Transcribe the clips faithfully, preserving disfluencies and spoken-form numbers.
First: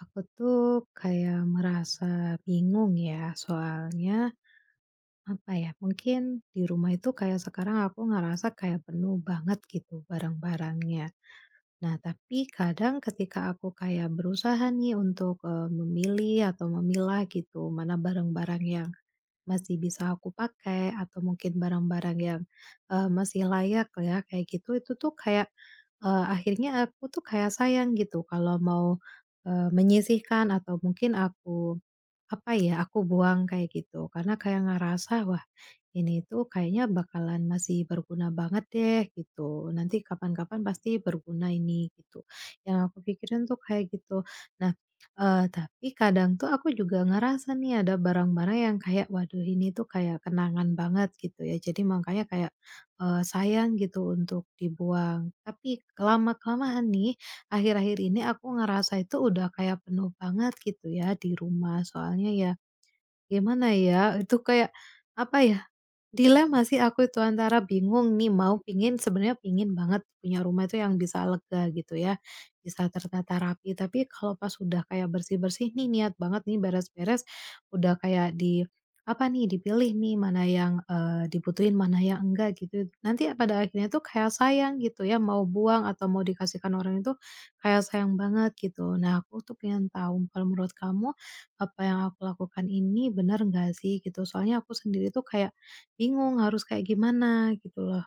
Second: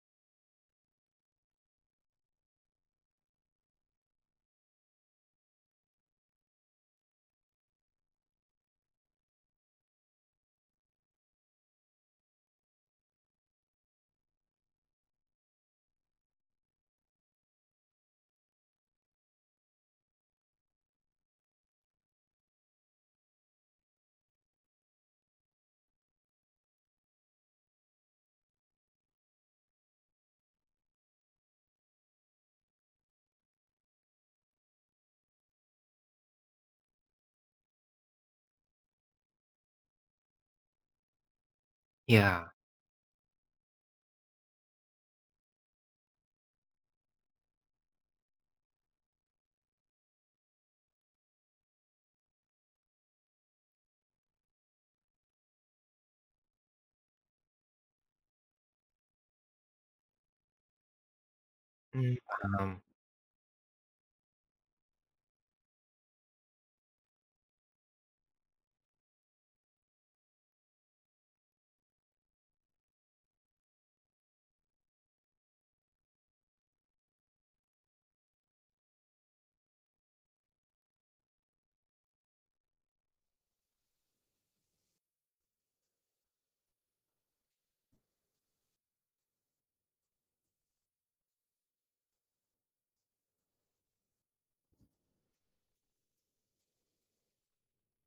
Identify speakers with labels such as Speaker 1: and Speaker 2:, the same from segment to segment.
Speaker 1: Aku tuh kayak merasa bingung ya soalnya, apa ya, mungkin di rumah itu kayak sekarang aku ngerasa kayak penuh banget gitu barang-barangnya. Nah, tapi kadang ketika aku kayak berusaha nih untuk, eee, memilih atau memilah, gitu, mana barang-barang yang masih bisa aku pakai atau mungkin barang-barang yang, eee, masih layak ya, kayak gitu. Itu tuh kayak, eee, akhirnya aku tuh kayak sayang gitu kalau mau, eee, menyisihkan atau mungkin aku, apa ya, aku buang, kayak gitu, karena kayak ngerasa, "Wah ini tuh kayaknya bakalan masih berguna banget deh." Gitu, "nanti kapan-kapan pasti berguna ini." Gitu.
Speaker 2: Iya.
Speaker 1: Yang aku pikirin tuh kayak gitu. Nah, eee, tapi kadang tuh aku juga ngerasa nih ada barang-barang yang kayak, "Waduh ini tuh kayak kenangan banget." Gitu ya. Jadi, mangkanya kayak, eee, sayang gitu untuk dibuang, tapi ke lama-kelamaan nih, akhir-akhir ini aku ngerasa itu udah kayak penuh banget, gitu ya, di rumah.
Speaker 2: Mmm,
Speaker 1: Soalnya ya,
Speaker 2: paham.
Speaker 1: gimana ya, itu kayak apa ya, dilema sih aku itu, antara bingung nih mau pengen, sebenarnya pengen banget punya rumah tuh yang bisa lega, gitu ya, bisa tertata rapi, tapi kalau pas udah kayak bersih-bersih nih, niat banget nih beres-beres. Udah kayak di, apa nih, dipilih nih mana yang, eee, dibutuhin mana yang enggak, gitu it nanti pada akhirnya tuh kayak yang sayang, gitu ya, mau buang atau mau dikasihkan orang itu kayak sayang banget, gitu. Nah, aku tuh pengen tahu, kalau menurut kamu, apa yang aku lakukan ini benar enggak, sih? Gitu. Soalnya aku sendiri tuh kayak bingung harus kayak gimana? Gitu loh.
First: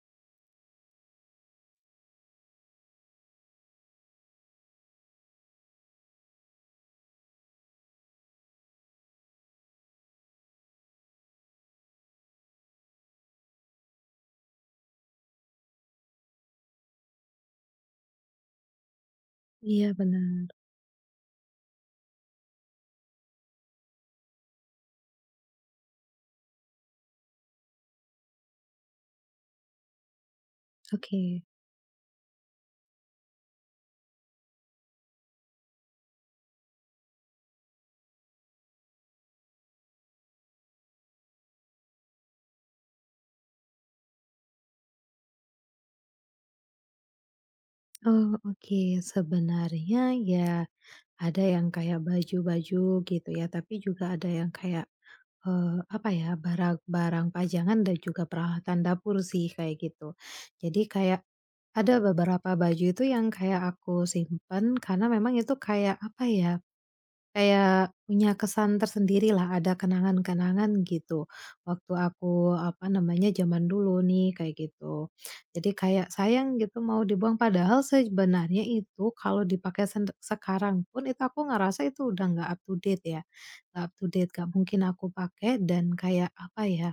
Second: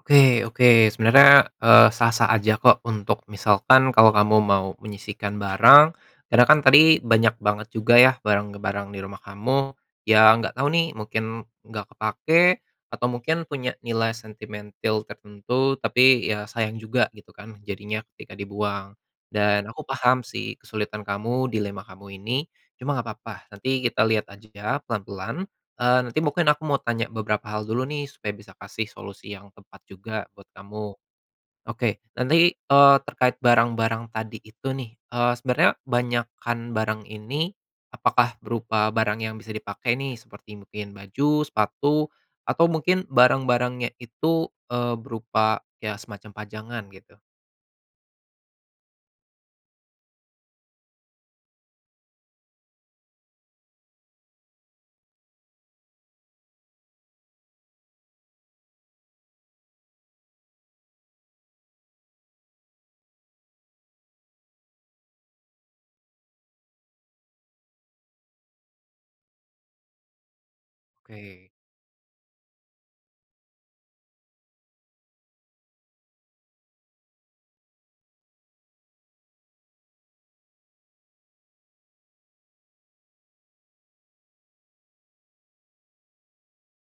Speaker 2: Oke oke. Sebenarnya, eee, sah-sah aja kok untuk misalkan, kalau kamu mau menyisihkan barang karena kan tadi banyak banget juga ya barang-barang di rumah kamu. Yang enggak tahu nih, mungkin enggak kepakai atau mungkin punya nilai sentimentil tertentu, tapi ya sayang juga, gitu kan, jadinya ketika dibuang, dan aku
Speaker 1: Iya,
Speaker 2: paham
Speaker 1: benar.
Speaker 2: sih kesulitan kamu dilema kamu ini. Cuma enggak papa, nanti kita lihat aja pelan-pelan, eee, nanti mungkin aku mau tanya beberapa hal dulu nih supaya bisa kasih solusi yang tepat juga buat kamu.
Speaker 1: oke.
Speaker 2: Oke, nanti, eee, terkait barang-barang tadi itu nih. Eee, sebenarnya banyakan barang ini, apakah berupa barang yang bisa dipakai nih? Seperti mungkin baju, sepatu, atau mungkin barang-barangnya itu, eee, berupa ya semacam pajangan, gitu?
Speaker 1: oh, oke. Sebenarnya ya, ada yang kayak baju-baju gitu ya, tapi juga ada yang kayak, eee, apa ya, barang-barang pajangan dan juga peralatan dapur sih, kayak gitu. Jadi, kayak ada beberapa baju itu yang kayak aku simpan karena memang itu kayak, apa ya, kayak punya kesan tersendirilah, ada kenangan-kenangan, gitu.
Speaker 2: Oke.
Speaker 1: Waktu aku, apa namanya, zaman dulu nih, kayak gitu. Jadi, kayak sayang gitu mau dibuang padahal sej benarnya itu kalau dipakai sende sekarang pun, itu aku ngerasa itu udah enggak up-to-date ya, enggak up-to-date, enggak mungkin aku pakai dan kayak, apa ya,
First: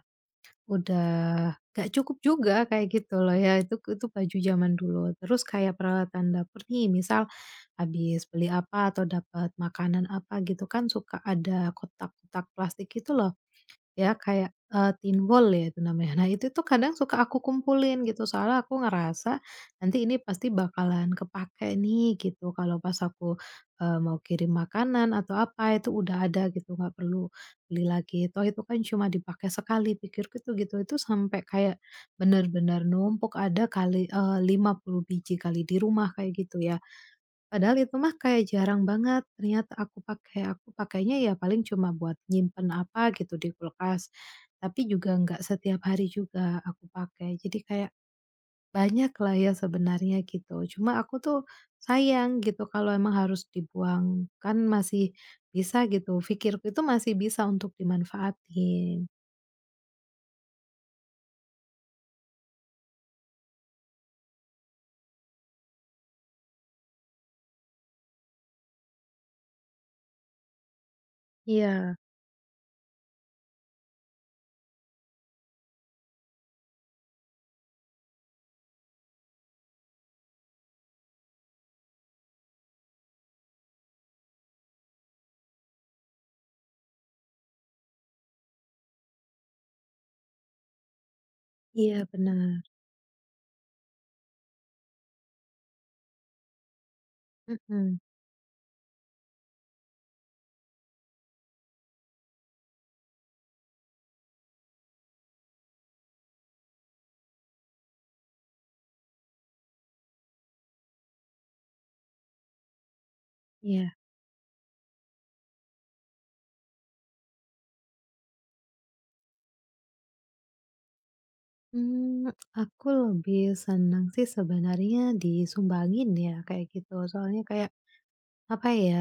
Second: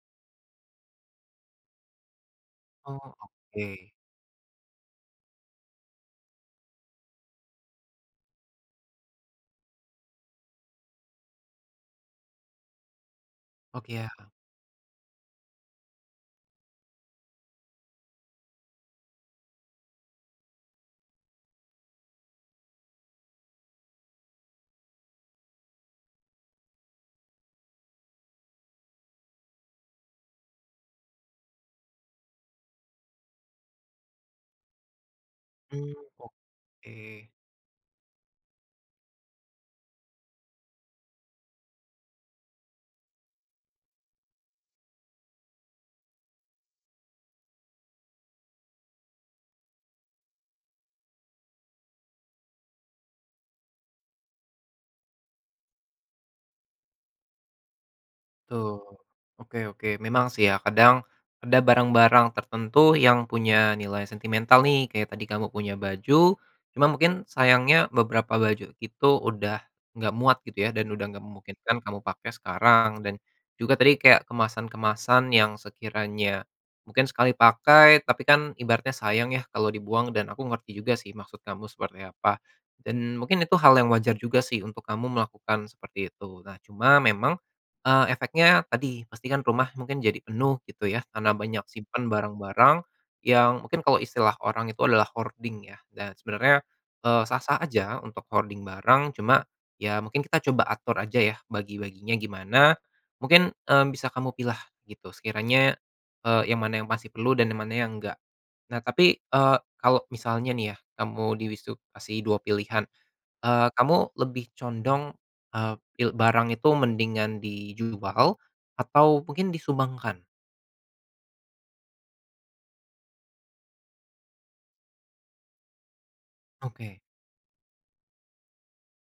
Speaker 1: udah enggak cukup juga, kayak
Speaker 2: Oh,
Speaker 1: gitu loh ya. Itu
Speaker 2: oke.
Speaker 1: itu baju zaman dulu. Terus kayak peralatan dapur nih. Misal habis beli apa atau dapat makanan apa, gitu kan, suka ada kotak-kotak plastik, gitu loh.
Speaker 2: Oke, ya.
Speaker 1: Ya kayak, eee, thinwall ya itu namanya. Nah itu tuh, kadang suka aku kumpulin, gitu. Soalnya aku ngerasa, "Nanti ini pasti bakalan kepakai nih." Gitu, kalau pas aku, eee, mau kirim makanan atau apa, itu udah ada, gitu. Enggak perlu beli lagi, "Toh itu kan cuma dipakai sekali." Pikirku itu, gitu. Itu sampai kayak benar-benar numpuk. Ada kali, eee, lima puluh biji kali di
Speaker 2: Mmm,
Speaker 1: rumah, kayak gitu ya.
Speaker 2: oke.
Speaker 1: Padahal itu mah kayak jarang banget niat aku pakai. Aku pakainya ya paling cuma buat nyimpan apa gitu di kulkas, tapi juga enggak setiap hari juga aku pakai. Jadi kayak banyaklah ya sebenarnya, gitu. Cuma aku tuh sayang gitu kalau emang harus dibuang, kan masih bisa, gitu. Fikirku itu masih bisa untuk
Speaker 2: Betul.
Speaker 1: dimanfaatin.
Speaker 2: Oke oke. Memang sih ya kadang ada barang-barang tertentu yang punya nilai sentimental nih. Kayak tadi kamu punya baju, cuma mungkin sayangnya beberapa baju itu udah enggak muat gitu, ya? Dan udah gak memungkinkan
Speaker 1: Iya.
Speaker 2: kamu pakai sekarang dan juga tadi kayak kemasan-kemasan yang sekiranya mungkin sekali pakai, tapi kan ibaratnya sayang ya kalau dibuang dan aku ngerti juga sih maksud kamu seperti apa, dan mungkin itu hal yang wajar juga sih untuk kamu melakukan seperti itu. Nah, cuma memang, eee, efeknya tadi, pasti kan rumah mungkin jadi penuh, gitu ya, karena banyak
Speaker 1: Iya,
Speaker 2: simpan
Speaker 1: benar.
Speaker 2: barang-barang yang mungkin kalau istilah orang itu adalah hoarding ya dan sebenarnya, eee, sah-sah
Speaker 1: Mmm.
Speaker 2: aja untuk hoarding barang. Cuma ya mungkin kita coba atur aja ya bagi-baginya gimana. Mungkin, mmm, bisa kamu pilah gitu sekiranya, eee, yang mana yang masih perlu dan yang mana yang enggak. Nah, tapi, eee, kalau misalnya nih ya, kamu dilis itu kasih dua pilihan. Eee,
Speaker 1: Iya.
Speaker 2: kamu lebih condong, eee, pil barang itu mendingan dijual atau mungkin disumbangkan?
Speaker 1: Mmm, aku lebih senang sih sebenarnya disumbangin ya, kayak gitu.
Speaker 2: Oke.
Speaker 1: Soalnya kayak, apa ya,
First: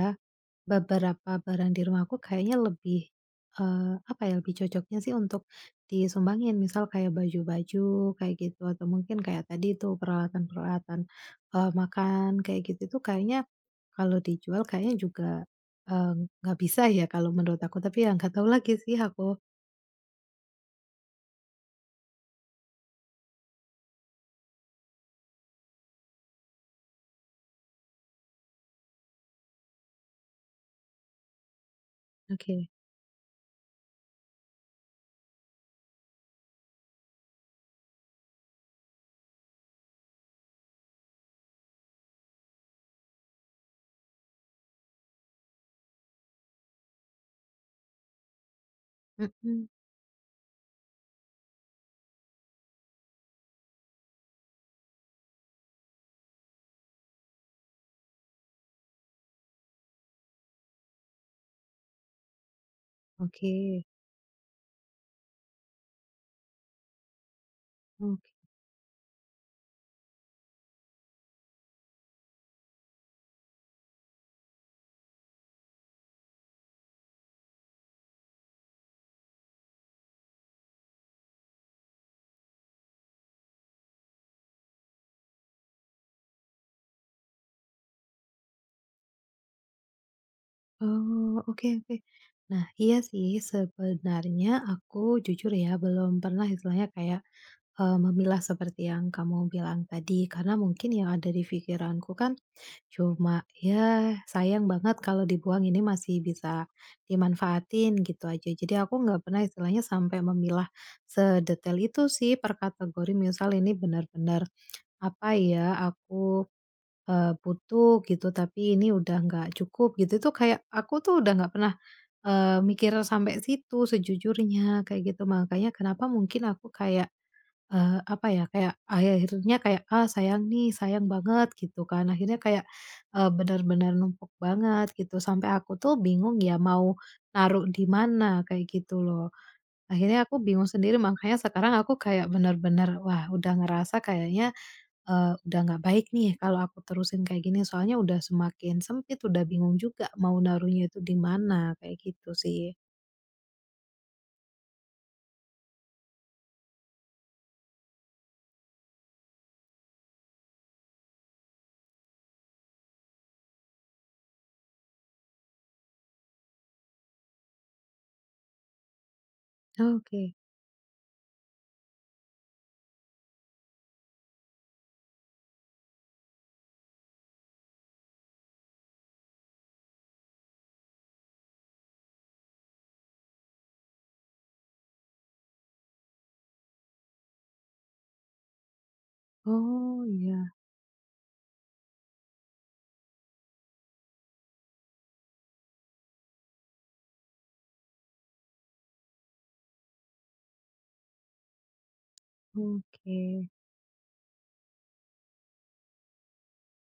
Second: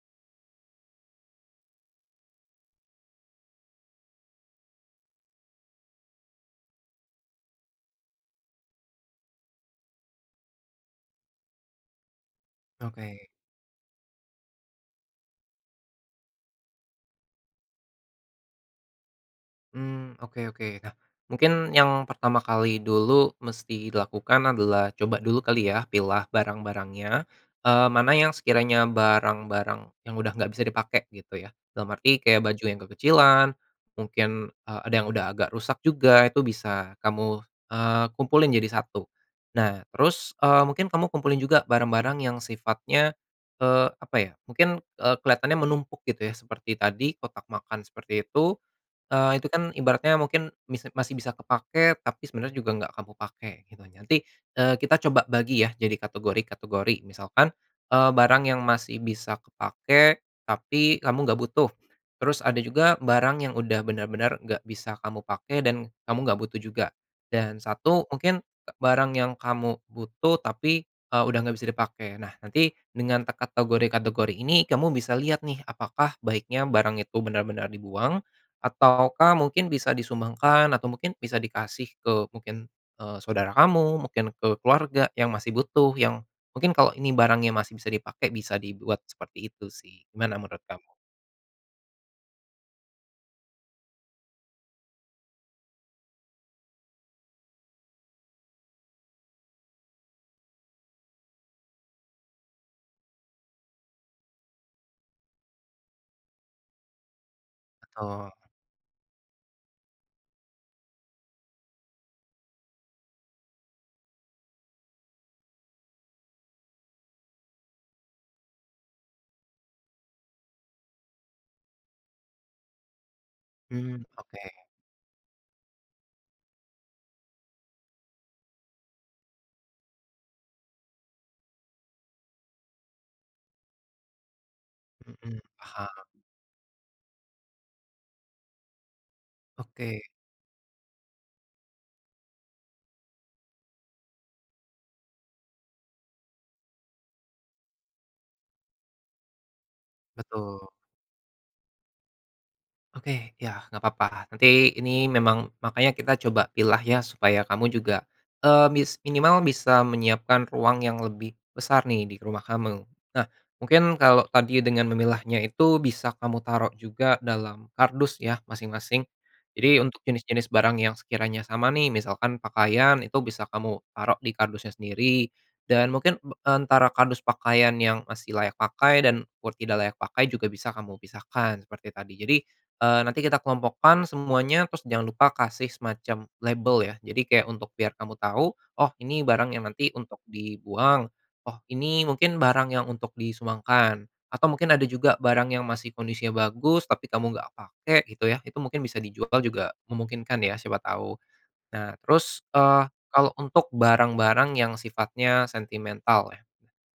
Speaker 1: beberapa barang di rumahku kayaknya lebih, eee, apa ya, lebih cocoknya sih untuk disumbangin. Misal, kayak baju-baju kayak gitu atau mungkin kayak tadi tuh peralatan-peralatan, eee, makan kayak, gitu itu tuh,
Speaker 2: Oke.
Speaker 1: kayaknya, kalau dijual kayaknya juga, eee, enggak bisa ya kalau menurut aku, tapi ya enggak tahu lagi sih aku.
Speaker 2: Mmm, oke oke. Nah, mungkin yang pertama kali dulu mesti dilakukan adalah coba dulu kali, ya? Pilah barang-barangnya, eee, mana yang sekiranya barang-barang yang udah enggak bisa dipakai, gitu ya. Dalam arti kayak baju
Speaker 1: Oke.
Speaker 2: yang kekecilan, mungkin, eee, ada yang udah agak rusak juga, itu bisa kamu, eee, kumpulin jadi satu. Nah, terus, eee, mungkin kamu kumpulin juga barang-barang yang sifatnya, eee, apa ya, mungkin, eee, kelihatannya menumpuk, gitu ya. Seperti tadi kotak makan, seperti itu. Eee, itu
Speaker 1: Hmm.
Speaker 2: kan ibaratnya mungkin mis masih bisa kepakai, tapi sebenarnya juga enggak kamu pakai, gitu. Nanti, eee, kita coba bagi ya jadi kategori-kategori. Misalkan, eee, barang yang masih bisa kepakai, tapi kamu enggak butuh, terus ada juga barang yang udah
Speaker 1: Oke.
Speaker 2: benar-benar enggak bisa kamu pakai dan kamu enggak butuh juga, dan satu
Speaker 1: Oke.
Speaker 2: mungkin barang yang kamu butuh, tapi, eee, udah enggak bisa dipakai. Nah, nanti dengan terkategori-kategori ini kamu bisa lihat nih. Apakah baiknya barang itu benar-benar dibuang? Ataukah mungkin bisa disumbangkan? Atau mungkin bisa dikasih? Ke mungkin, eee, saudara kamu, mungkin ke keluarga yang masih butuh, yang mungkin kalau ini barangnya masih bisa dipakai bisa dibuat seperti itu sih. Gimana menurut kamu?
Speaker 1: Oh, oke oke. Nah, iya sih. Sebenarnya aku, jujur ya, belum pernah istilahnya kayak, eee, memilah seperti yang kamu bilang tadi karena mungkin yang ada di fikiranku kan cuma, "Ya sayang banget kalau dibuang, ini masih bisa dimanfaatin." Gitu
Speaker 2: Betul.
Speaker 1: aja. Jadi aku enggak pernah istilahnya sampai memilah sedetail itu sih per kategori. Misal ini benar-benar, apa ya, aku, eee, butuh gitu, tapi ini udah enggak cukup, gitu. Itu tuh kayak, aku tuh udah enggak pernah, eee, mikir sampai situ
Speaker 2: Mmm. Oke.
Speaker 1: sejujurnya, kayak gitu. Mangkanya kenapa mungkin aku kayak, eee, apa ya, kayak akhir-akhirnya kayak, "Ah sayang nih. Sayang banget." Gitu kan. Akhirnya kayak, eee, benar-benar numpuk banget, gitu.
Speaker 2: Mhm.
Speaker 1: Sampai aku tuh
Speaker 2: Paham.
Speaker 1: bingung ya mau naruh di mana, kayak gitu loh.
Speaker 2: Oke.
Speaker 1: Akhirnya aku bingung sendiri. Mangkanya sekarang aku kayak benar-benar, "Wah udah ngerasa kayaknya," Eee, "udah gak baik nih, kalau aku terusin kayak gini. Soalnya udah semakin sempit, udah bingung juga mau
Speaker 2: Betul.
Speaker 1: naruhnya itu di mana" Kayak gitu sih.
Speaker 2: Oke, iya, enggak papa. Nanti, ini memang, makanya kita coba pilah ya supaya kamu juga, eee, mis minimal bisa menyiapkan ruang yang lebih besar nih di rumah kamu. Nah, mungkin kalau tadi dengan memilahnya itu bisa kamu taruh juga dalam kardus ya, masing-masing. Jadi, untuk
Speaker 1: Oke.
Speaker 2: jenis-jenis barang yang sekiranya sama nih. Misalkan pakaian itu bisa kamu taruh di kardusnya sendiri dan mungkin be antara kardus pakaian yang masih layak pakai dan buat tidak layak pakai juga bisa kamu pisahkan seperti tadi. Jadi, eee, nanti kita kelompokkan semuanya, terus jangan lupa kasih semacam label ya. Jadi, kayak untuk biar kamu tahu, "Oh ini barang yang nanti
Speaker 1: Oh
Speaker 2: untuk
Speaker 1: iya.
Speaker 2: dibuang. Oh ini mungkin barang yang untuk disumbangkan." Atau mungkin ada juga barang yang masih kondisinya bagus, tapi kamu enggak pakai, gitu ya, itu mungkin bisa dijual juga memungkinkan, ya, siapa tahu. Nah, terus, eh, kalau
Speaker 1: Oke.
Speaker 2: untuk barang-barang yang sifatnya sentimental ya.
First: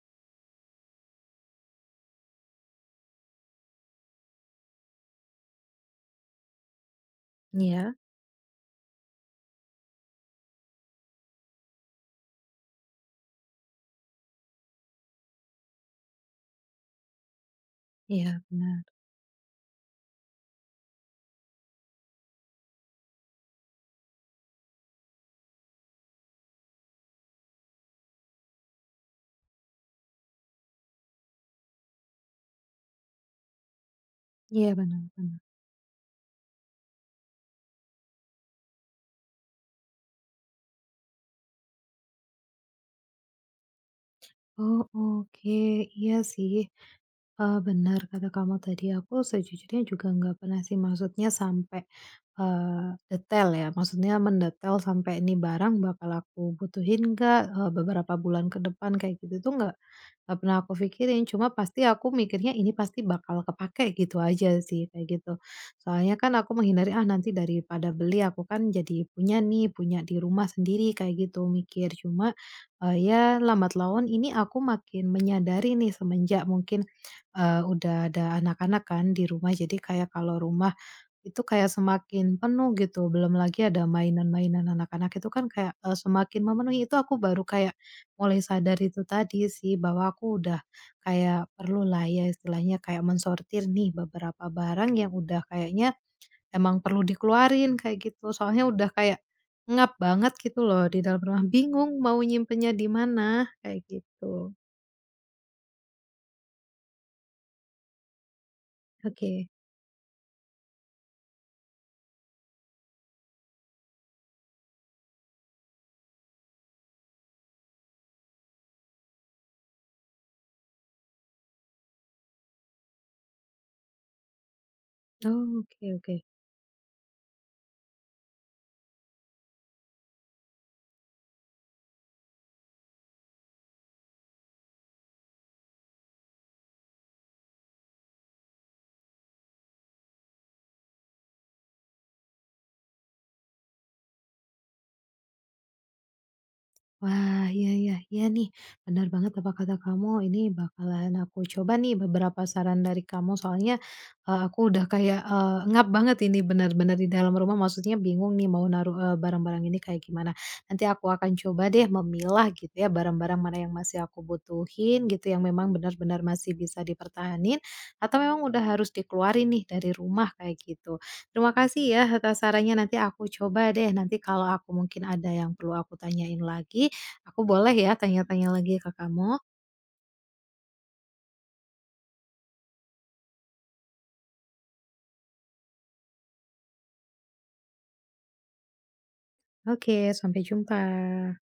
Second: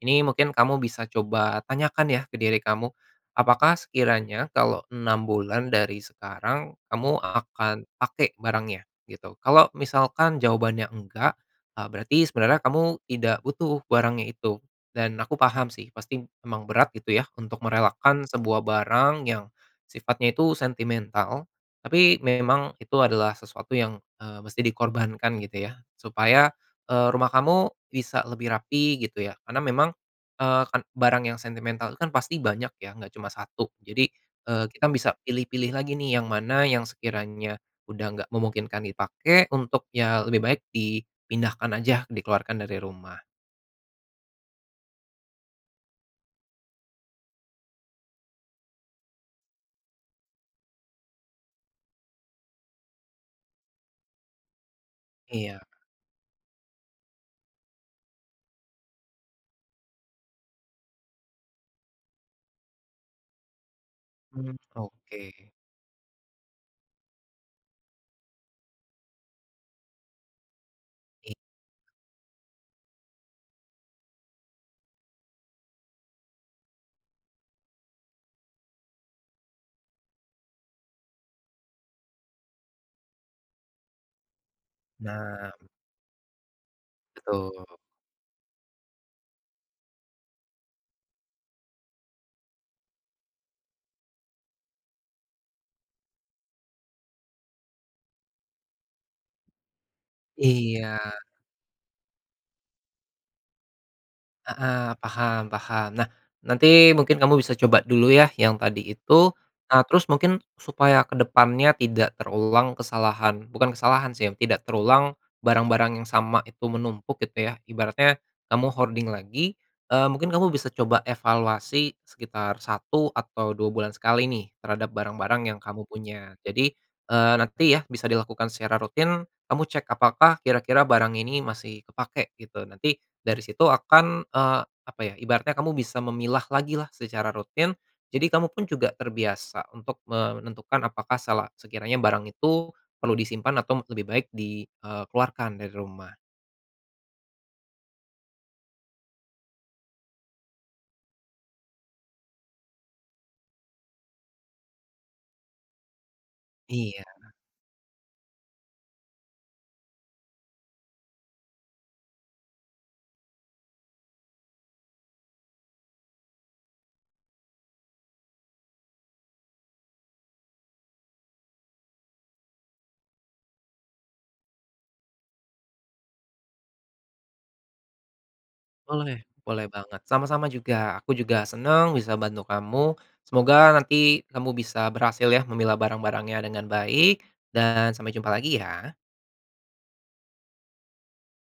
Speaker 2: Ini mungkin kamu bisa coba tanyakan ya ke diri kamu. Apakah sekiranya kalau enam bulan dari sekarang kamu akan
Speaker 1: Iya.
Speaker 2: pakai barangnya? Gitu. Kalau misalkan jawabannya enggak, eee, berarti sebenarnya kamu tidak butuh barangnya itu, dan aku paham sih pasti memang berat, gitu ya, untuk merelakan
Speaker 1: Iya
Speaker 2: sebuah
Speaker 1: benar.
Speaker 2: barang yang sifatnya itu sentimental, tapi memang itu adalah sesuatu yang, eee, mesti di korbankan, gitu ya. Supaya, eee, rumah kamu bisa lebih rapih, gitu ya, karena memang, eee, kan barang yang sentimental itu kan pasti banyak ya, enggak cuma satu. Jadi, eee,
Speaker 1: Iya
Speaker 2: kita
Speaker 1: benar
Speaker 2: bisa
Speaker 1: benar.
Speaker 2: pilih-pilih lagi nih yang mana yang sekiranya udah enggak memungkinkan dipakai, untuk ya lebih baik dipindahkan aja, dikeluarkan dari rumah.
Speaker 1: oh, oke. Iya sih. Eee, benar kata kamu tadi. Aku sejujurnya juga enggak pernah sih. Maksudnya sampai, eee, detail ya, maksudnya mendetail sampai ini
Speaker 2: Iya.
Speaker 1: barang bakal aku butuhin enggak, eee, beberapa bulan kedepan kayak gitu tuh enggak enggak pernah aku fikirin. Cuma pasti aku mikirnya, "Ini pasti bakal kepakai." Gitu
Speaker 2: Mmm.
Speaker 1: aja sih, kayak gitu.
Speaker 2: Oke.
Speaker 1: Soalnya kan aku menghindari, "Ah, nanti daripada beli, aku kan jadi punya nih. Punya di rumah sendiri." Kayak
Speaker 2: I
Speaker 1: gitu mikir. Cuma, eee, ya lambat laun ini aku makin menyadari nih. Semenjak mungkin, eee, udah ada anak-anak kan di rumah jadi, kayak kalau rumah itu kayak semakin penuh, gitu. Belum lagi ada mainan-mainan anak-anak itu kan
Speaker 2: Nah.
Speaker 1: kayak, eee, semakin memenuhi. Itu aku baru
Speaker 2: Betul.
Speaker 1: kayak mulai sadar itu tadi sih bahwa aku udah kayak perlu lah ya, istilahnya kayak mensortir nih beberapa barang yang udah kayaknya emang perlu dikeluarin, kayak gitu. Soalnya udah kayak engap banget gitu loh
Speaker 2: Iya.
Speaker 1: di dalam rumah. Bingung mau nyimpennya di mana, kayak gitu.
Speaker 2: Heeh. Paham paham. Nah, nanti mungkin kamu bisa coba dulu ya, yang tadi itu.
Speaker 1: Oke.
Speaker 2: Ah, terus mungkin supaya ke depannya tidak terulang kesalahan, bukan kesalahan sih ya, tidak terulang barang-barang yang sama itu menumpuk, gitu ya. Ibaratnya kamu hoarding lagi, eee, mungkin kamu bisa coba evaluasi sekitar satu atau dua bulan sekali nih, terhadap barang-barang yang
Speaker 1: oh,
Speaker 2: kamu
Speaker 1: oke oke.
Speaker 2: punya. Jadi, eee, nanti ya bisa di lakukan secara rutin. Kamu cek, apakah kira-kira barang ini masih kepakai? Gitu. Nanti dari situ akan, eee, apa ya, ibaratnya kamu bisa memilah lagilah secara rutin. Jadi, kamu pun juga terbiasa untuk menentukan, apakah sela sekiranya barang itu perlu disimpan atau lebih baik di, eee, keluarkan dari rumah?
Speaker 1: Wah iya iya. Iya nih, benar banget apa kata kamu. Ini bakalan aku coba nih beberapa saran dari kamu. Soalnya, eee, aku udah kayak, eee, engap banget ini benar-benar
Speaker 2: Iya.
Speaker 1: di dalam rumah. Maksudnya bingung nih mau naruh e barang-barang ini kayak gimana. Nanti aku akan coba deh memilah gitu ya. Barang-barang mana yang masih aku butuhin gitu, yang memang benar-benar masih bisa dipertahanin, atau memang udah harus dikeluarin nih dari rumah, kayak gitu. Terima kasih ya atas sarannya. Nanti aku coba deh. Nanti kalau aku mungkin ada yang perlu aku tanyain lagi, aku boleh ya tanya-tanya lagi ke
Speaker 2: Boleh.
Speaker 1: kamu?
Speaker 2: Boleh banget. Sama-sama juga. Aku juga senang bisa bantu kamu. Semoga nanti kamu bisa berhasil ya memilah barang-barangnya dengan baik dan sampai jumpa lagi ya.
Speaker 1: Oke. Sampai jumpa.